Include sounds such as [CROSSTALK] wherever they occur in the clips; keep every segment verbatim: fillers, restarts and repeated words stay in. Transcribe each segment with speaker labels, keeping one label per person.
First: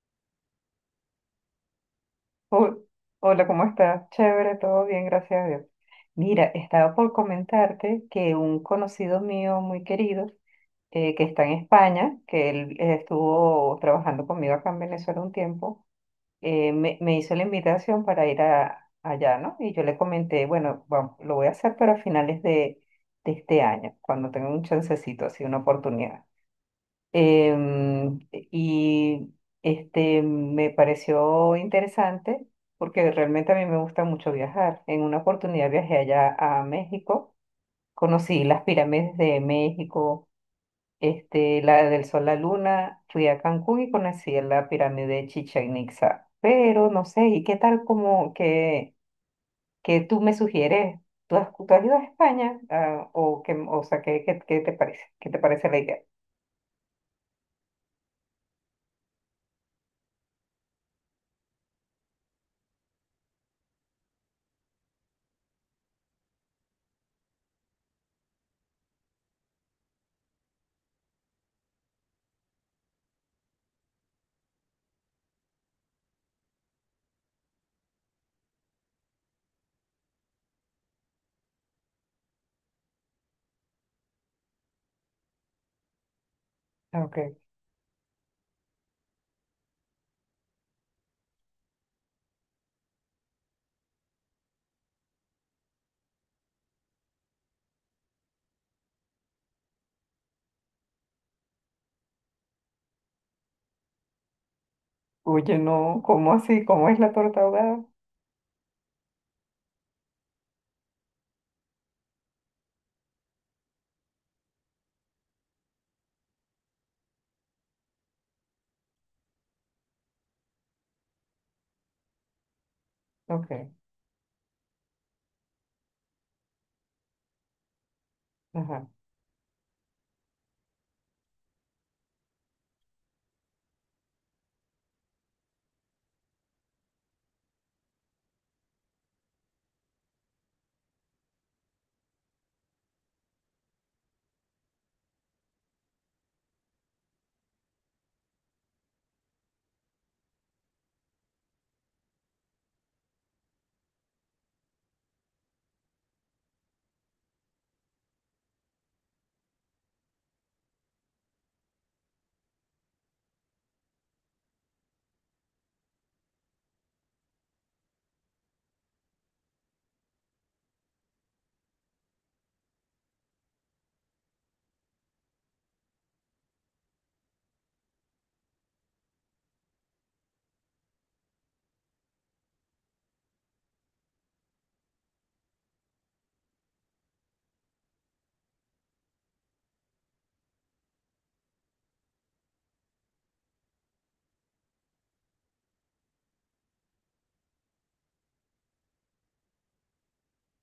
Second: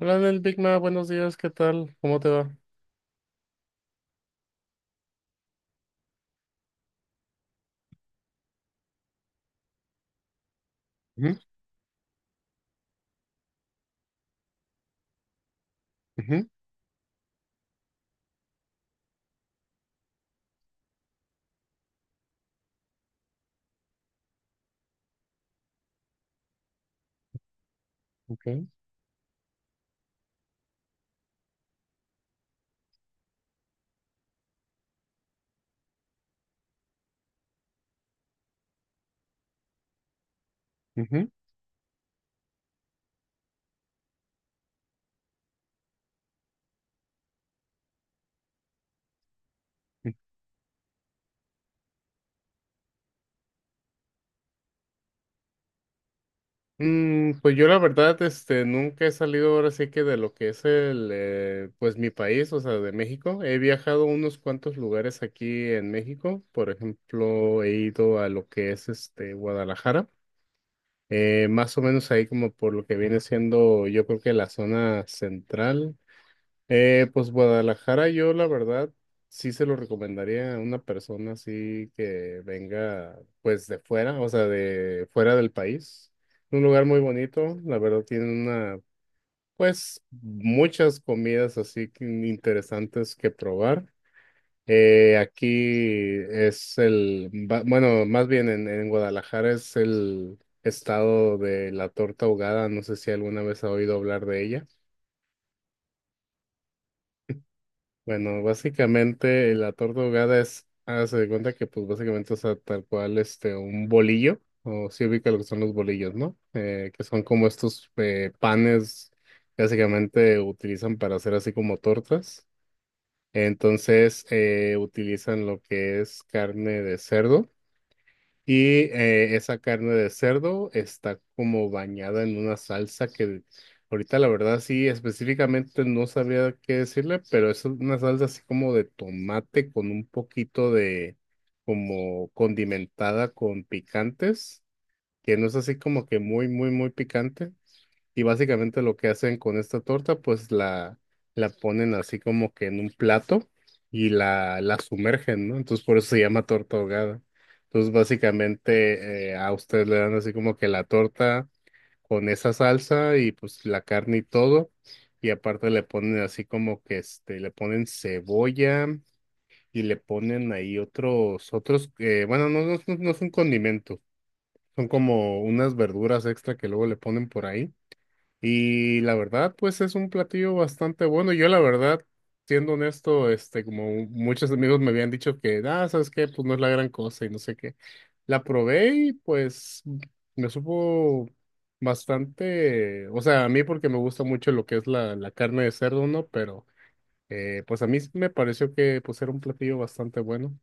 Speaker 1: Hola, Nel Big Ma, buenos días, ¿qué tal? ¿Cómo te va?
Speaker 2: Ho- Hola, ¿cómo estás? Chévere, todo bien, gracias a Dios. Mira, estaba por comentarte que un conocido mío muy querido, eh, que
Speaker 1: Ujú,
Speaker 2: está en España, que él eh, estuvo trabajando conmigo acá en Venezuela un tiempo,
Speaker 1: ujú,
Speaker 2: eh, me, me hizo la invitación para ir a, allá, ¿no? Y yo le comenté, bueno, vamos, lo voy a hacer, pero a finales de, de este año, cuando tenga un chancecito, así una oportunidad. Em,
Speaker 1: ok,
Speaker 2: y este me pareció interesante porque realmente a mí me gusta mucho viajar. En una oportunidad viajé allá a México, conocí las pirámides de México,
Speaker 1: ujú,
Speaker 2: este, la del Sol, la Luna, fui a Cancún y conocí la pirámide de Chichén Itzá. Pero no sé, ¿y qué tal como que, que,
Speaker 1: ujú.
Speaker 2: tú me sugieres? ¿Tú has, tú has ido a España? Ah, o, que, o sea, ¿qué, qué, qué te parece? ¿Qué te parece la idea?
Speaker 1: Mm, pues yo la verdad, este, nunca he salido ahora sí que de lo que es el, eh, pues mi país, o sea, de México. He viajado a unos cuantos lugares aquí en México. Por ejemplo, he ido a lo que es este Guadalajara. Eh, más o menos ahí como por lo que viene siendo, yo creo que la zona central. Eh, pues Guadalajara, yo la verdad sí se lo recomendaría a una persona así que venga pues de fuera, o sea, de fuera del país. Un lugar muy
Speaker 2: Ok.
Speaker 1: bonito, la verdad tiene una, pues muchas comidas así que interesantes que probar. Eh, aquí es el, ba- bueno, más bien en, en Guadalajara es el estado de la torta ahogada, no sé si alguna vez ha oído hablar de ella.
Speaker 2: Oye, no, ¿cómo así? ¿Cómo es la torta ahogada?
Speaker 1: Bueno, básicamente la torta ahogada es, hágase de cuenta que pues básicamente, o sea, tal cual este, un bolillo, o si ubica lo que son los bolillos, ¿no? Eh, que son como estos eh, panes que básicamente utilizan para hacer así como tortas.
Speaker 2: Ok,
Speaker 1: Entonces eh, utilizan lo que es carne de cerdo.
Speaker 2: ajá,
Speaker 1: Y eh, esa carne de cerdo está como bañada en una salsa que ahorita la verdad sí específicamente no sabría qué decirle, pero es una salsa así como de tomate con un poquito de como condimentada con picantes, que no es así como que muy, muy, muy picante. Y básicamente lo que hacen con esta torta, pues la, la ponen así como que en un plato y la, la sumergen, ¿no? Entonces por eso se llama torta ahogada. Entonces básicamente eh, a ustedes le dan así como que la torta con esa salsa y pues la carne y todo. Y aparte le ponen así como que este, le ponen cebolla y le ponen ahí otros, otros, eh, bueno, no, no, no no es un condimento, son como unas verduras extra que luego le ponen por ahí. Y la verdad, pues es un platillo bastante bueno. Yo la verdad, siendo honesto, este, como muchos amigos me habían dicho que, ah, ¿sabes qué? Pues no es la gran cosa y no sé qué. La probé y pues me supo bastante, o sea, a mí porque me gusta mucho lo que es la, la carne de cerdo, ¿no? Pero eh, pues a mí sí me pareció que pues era un platillo bastante bueno.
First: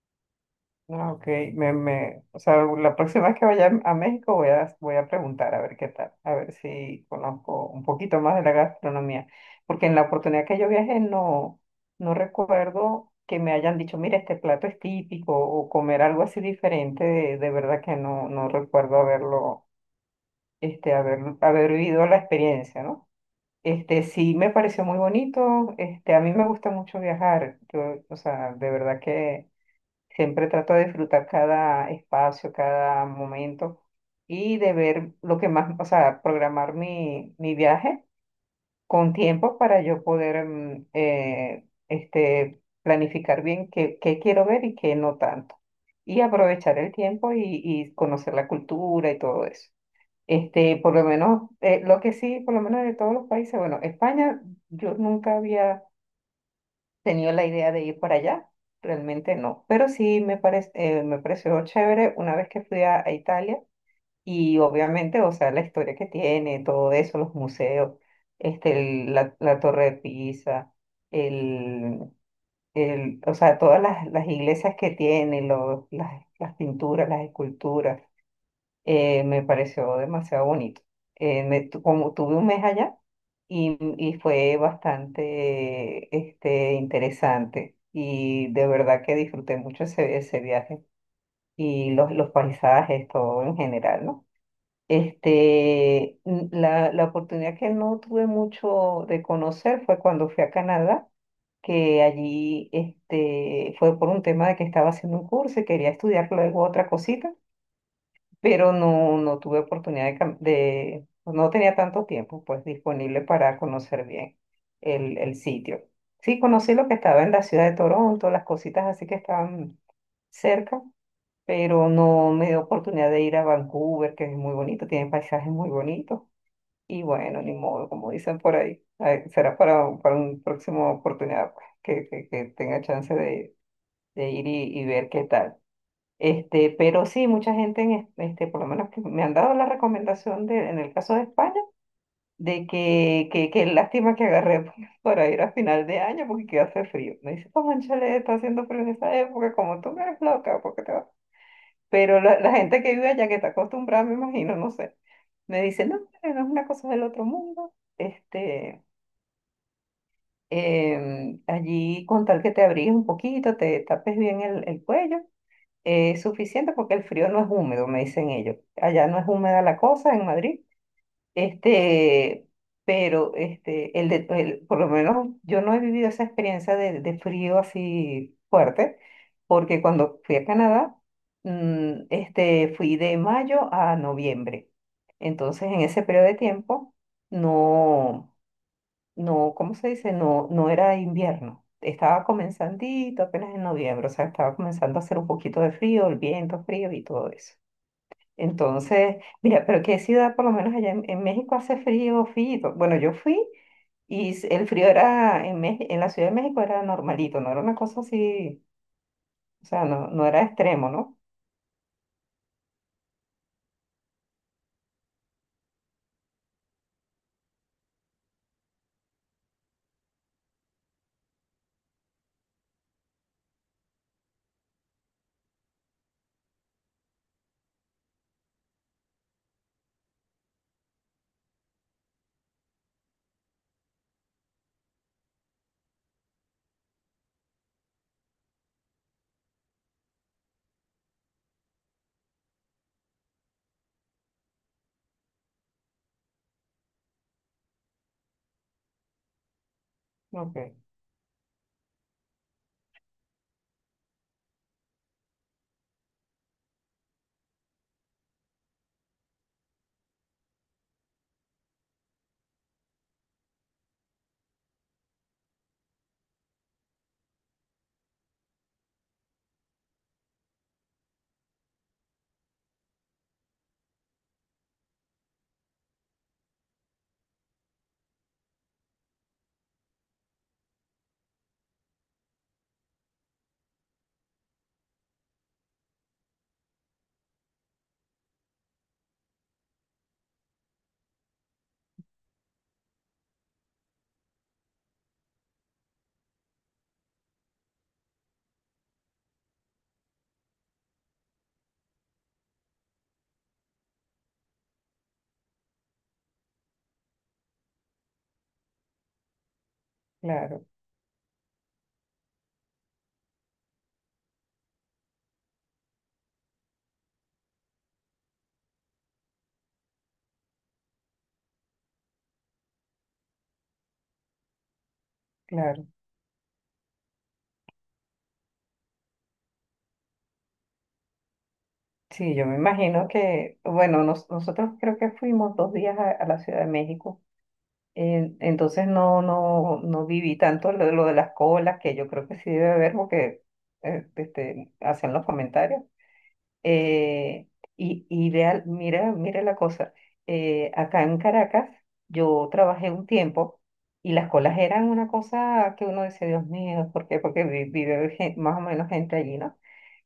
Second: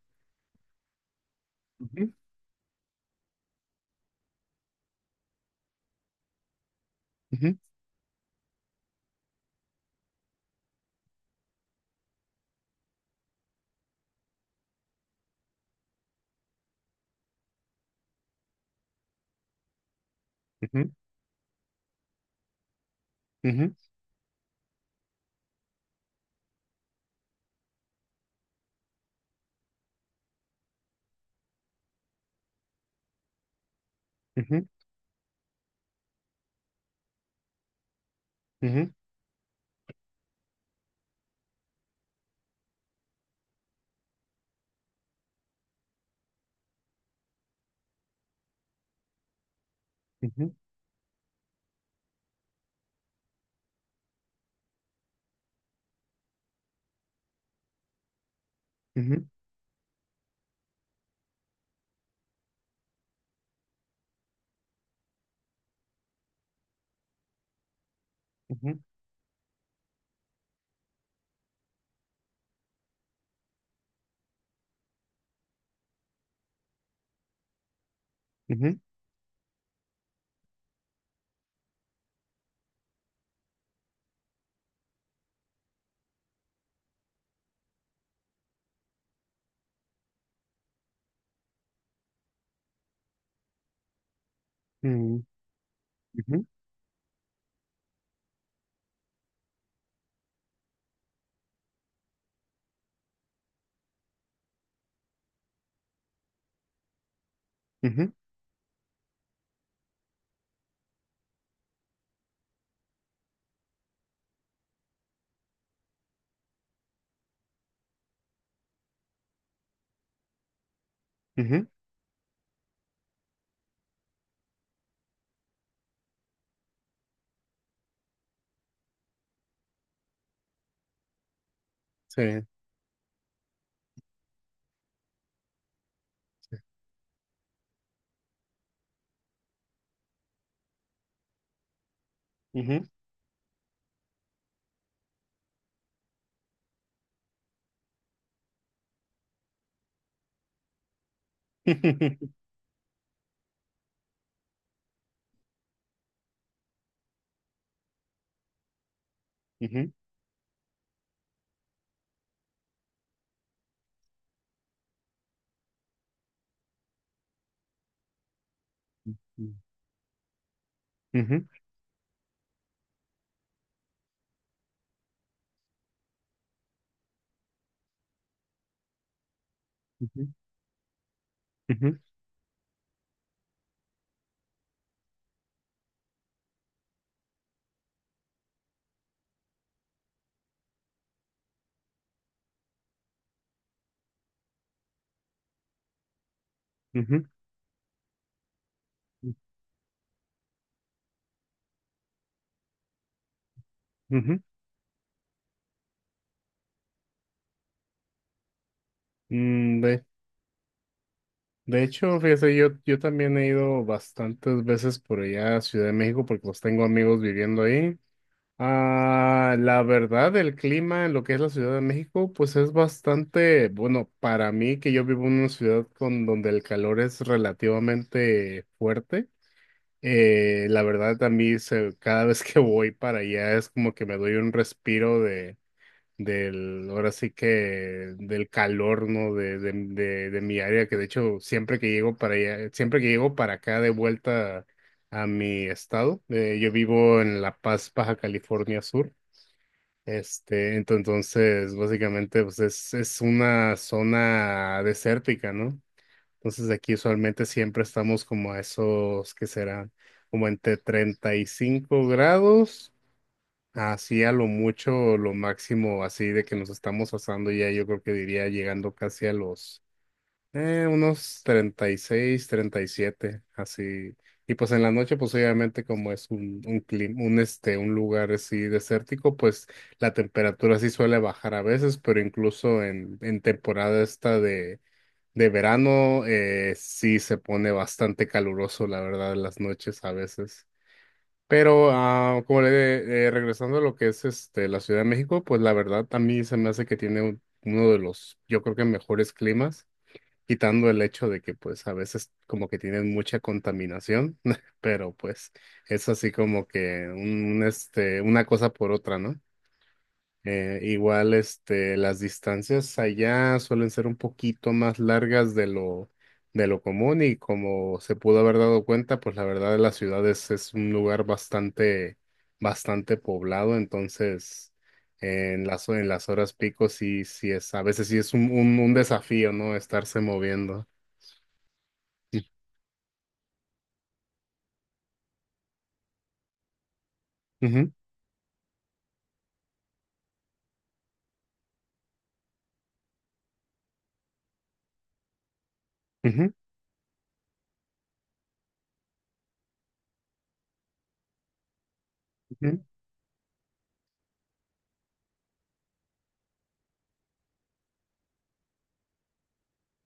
Speaker 2: no, ok, me,
Speaker 1: Ujú,
Speaker 2: me, o sea, la próxima vez que vaya a México voy a, voy a, preguntar a ver qué tal, a ver si
Speaker 1: ujú,
Speaker 2: conozco un poquito más de la gastronomía, porque en la oportunidad que yo viajé no, no, recuerdo que me hayan dicho, mira, este plato es típico, o comer algo así diferente, de, de verdad que no, no recuerdo haberlo, este, haber, haber vivido la experiencia, ¿no?
Speaker 1: ujú,
Speaker 2: Este, sí, me pareció muy bonito. Este, a mí me gusta mucho viajar. Yo, o sea, de verdad que siempre trato de disfrutar cada espacio, cada momento y
Speaker 1: ujú,
Speaker 2: de ver lo que más, o sea, programar mi, mi viaje
Speaker 1: ujú,
Speaker 2: con tiempo para yo poder mm, eh, este, planificar bien qué, qué, quiero ver y qué no tanto. Y aprovechar el tiempo y, y conocer la cultura y todo eso.
Speaker 1: ujú,
Speaker 2: Este, por lo menos, eh, lo que sí, por lo menos de todos los países, bueno, España, yo nunca había tenido la idea de ir para allá,
Speaker 1: ujú,
Speaker 2: realmente no, pero sí me parece, me pareció chévere una vez que fui a, a, Italia y obviamente, o sea, la historia que tiene, todo eso, los museos, este,
Speaker 1: ujú,
Speaker 2: el- la, la Torre de Pisa, el, el, o sea, todas las, las iglesias que tiene, los, las, las pinturas, las esculturas
Speaker 1: ujú,
Speaker 2: eh, me pareció demasiado bonito. Eh, me tu- como tuve un mes allá y, y fue bastante este, interesante y de verdad que disfruté mucho ese, ese viaje y los, los paisajes, todo en general, ¿no?
Speaker 1: ujú,
Speaker 2: Este,
Speaker 1: ujú,
Speaker 2: n- la, la oportunidad que no tuve mucho de conocer fue cuando fui a Canadá, que allí este, fue por un tema de que estaba haciendo un curso y quería estudiar luego otra cosita
Speaker 1: ujú, ujú,
Speaker 2: pero no, no tuve oportunidad de, cam- de, pues, no tenía tanto tiempo pues disponible para conocer bien el, el sitio. Sí, conocí lo que estaba en la ciudad de Toronto, las cositas así que estaban cerca,
Speaker 1: ujú.
Speaker 2: pero no me dio oportunidad de ir a Vancouver, que es muy bonito, tiene paisajes muy bonitos. Y bueno, ni modo, como dicen por ahí, ay, será para, un- para una próxima oportunidad pues, que, que,
Speaker 1: Sí.
Speaker 2: que tenga chance de, de ir y, y ver qué tal. Este, pero sí, mucha gente, en es- este, por lo menos que me han dado la recomendación de, en el caso de España, de
Speaker 1: Ujú.
Speaker 2: que, que, que lástima que agarré [LAUGHS] p- para ir a [LAUGHS] final de año porque que hace frío. Me dice, como chale, está haciendo frío en esa época, como tú no eres loca, porque te vas? Pero la,
Speaker 1: [LAUGHS]
Speaker 2: la gente que vive allá, que está acostumbrada, me imagino, no sé, me dice, no, hombre, no es una cosa del otro mundo. Este,
Speaker 1: Ujú.
Speaker 2: em, allí con tal que te abrigues un poquito, te tapes bien el, el cuello. Eh, suficiente porque el frío no es húmedo, me dicen ellos. Allá no es húmeda la cosa en Madrid.
Speaker 1: Ujú.
Speaker 2: Este, pero este, el de, el- por lo menos yo no he vivido esa experiencia de, de frío así fuerte, porque cuando
Speaker 1: Ujú.
Speaker 2: fui a Canadá,
Speaker 1: Ujú.
Speaker 2: mm, este, fui de mayo a noviembre. Entonces, en ese periodo de tiempo, no no, ¿cómo se dice? No, no era invierno. Estaba comenzandito apenas en noviembre, o sea, estaba comenzando a hacer un poquito de frío, el viento frío y
Speaker 1: Ujú.
Speaker 2: todo eso. Entonces, mira, pero qué ciudad, por lo menos allá en, en México hace frío, frío. Bueno, yo fui y
Speaker 1: Ujú.
Speaker 2: s- el frío era en, Mex- en la Ciudad de México era normalito, no era una cosa así, o
Speaker 1: Mm,
Speaker 2: sea,
Speaker 1: De,
Speaker 2: no, no era extremo, ¿no?
Speaker 1: de hecho, fíjese, yo, yo también he ido bastantes veces por allá a Ciudad de México porque los tengo amigos viviendo ahí. Ah, la verdad, el clima en lo que es la Ciudad de México, pues es bastante, bueno, para mí que yo vivo en una ciudad con donde el calor es relativamente fuerte. eh, la verdad, a mí se- cada vez que voy para allá es como que me doy un respiro de, del, ahora sí que del calor, ¿no? De, de, de, de mi área, que de hecho siempre que llego para allá, siempre que llego para acá de vuelta a mi estado, eh, yo vivo en La Paz, Baja California Sur. Este,
Speaker 2: Ok,
Speaker 1: ento- entonces, básicamente, pues es, es una zona desértica, ¿no? Entonces aquí usualmente siempre estamos como a esos, que será como entre treinta y cinco grados, así a lo mucho, lo máximo, así de que nos estamos asando ya, yo creo que diría llegando casi a los eh, unos treinta y seis, treinta y siete, así. Y pues en la noche, pues obviamente como es un, un clima, un este, un lugar así desértico, pues la temperatura sí suele bajar a veces, pero incluso en, en temporada esta de, de verano, eh, sí se pone bastante caluroso, la verdad, las noches a veces. Pero ah, como le- eh, regresando a lo que es este la Ciudad de México, pues la verdad a mí se me hace que tiene un- uno de los, yo creo que mejores climas, quitando el hecho de que pues a veces como que tienen mucha contaminación, [LAUGHS] pero pues es así como que un un, este una cosa por otra, ¿no?
Speaker 2: claro,
Speaker 1: Eh, igual, este, las distancias allá suelen ser un poquito más largas de lo, de lo común y como se pudo haber dado cuenta, pues la verdad las ciudades es es un lugar bastante, bastante poblado, entonces en
Speaker 2: claro.
Speaker 1: las, en las horas pico sí, sí es, a veces sí es un, un, un desafío, ¿no? Estarse moviendo.
Speaker 2: Sí, yo me imagino que, bueno, nos- nosotros creo que fuimos dos días a a la Ciudad de México.
Speaker 1: Ujú,
Speaker 2: En- Entonces no, no, no viví tanto lo, lo de las colas, que yo creo que sí debe haber porque eh, este, hacen los comentarios.
Speaker 1: ujú,
Speaker 2: Eh, y y vea- Mira, mira la cosa. Eh, acá en Caracas yo
Speaker 1: ujú,
Speaker 2: trabajé un tiempo y las colas eran una cosa que uno dice, Dios mío, ¿por qué? Porque vi- vive gen- más o menos gente allí, ¿no?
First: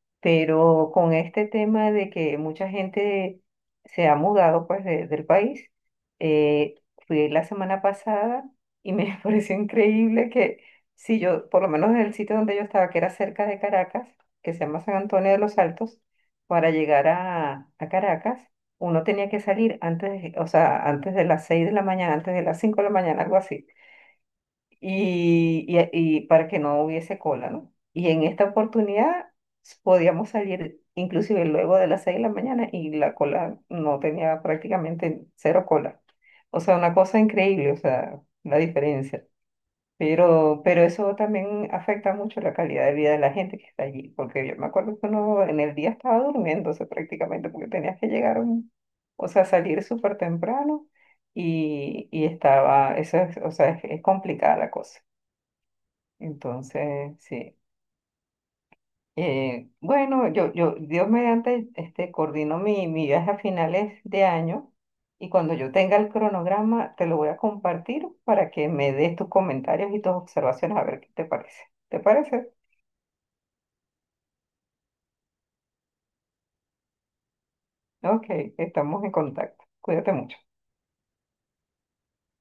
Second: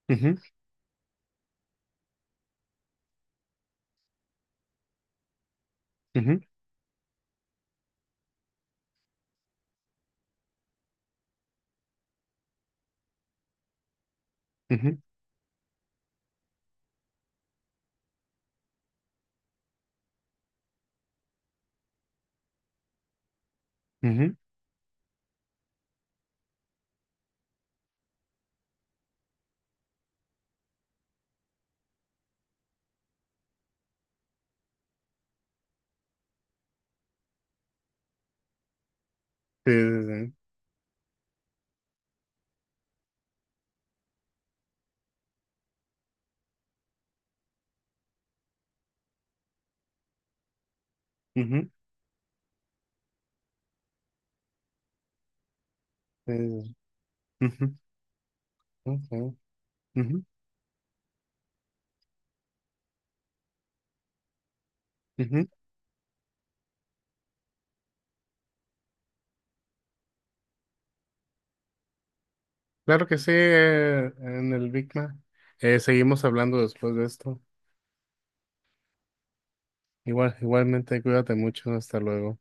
Speaker 1: ujú,
Speaker 2: Pero con este tema de que mucha gente se ha mudado pues de- del país,
Speaker 1: ujú,
Speaker 2: eh, fui la semana pasada y me [LAUGHS] pareció increíble que si yo, por lo menos en el sitio donde yo estaba, que era cerca de Caracas, que se llama San
Speaker 1: ujú,
Speaker 2: Antonio de los Altos, para llegar a, a Caracas, uno tenía que salir antes, de- o sea, antes de las seis de la mañana, antes de las cinco de la mañana, algo así
Speaker 1: ujú. Ujú.
Speaker 2: y, y- y para que no hubiese cola, ¿no? Y en esta oportunidad podíamos salir inclusive luego de las seis de la mañana y la cola no tenía prácticamente cero cola. O sea, una cosa increíble, o sea, la diferencia.
Speaker 1: Sí, sí, sí.
Speaker 2: Pero, pero eso también afecta mucho la calidad de vida de la gente que está allí, porque yo me acuerdo que uno en el día estaba durmiéndose prácticamente, porque tenías que llegar, a un- o sea, salir súper temprano
Speaker 1: Ujú,
Speaker 2: y, y estaba, eso es, o sea, es es complicada la cosa.
Speaker 1: sí, sí, sí.
Speaker 2: Entonces, sí.
Speaker 1: Ujú, ujú,
Speaker 2: Eh,
Speaker 1: ujú,
Speaker 2: bueno, yo, yo, Dios mediante, este, coordino mi, mi viaje a finales de año y
Speaker 1: ujú.
Speaker 2: cuando yo tenga el cronograma te lo voy a compartir para que me des tus comentarios y tus observaciones a ver qué te parece. ¿Te parece?
Speaker 1: Claro que sí, eh, en el Big Mac. Eh, seguimos hablando después de esto.
Speaker 2: Ok, estamos en contacto. Cuídate
Speaker 1: Igual,
Speaker 2: mucho.
Speaker 1: igualmente, cuídate mucho. Hasta luego.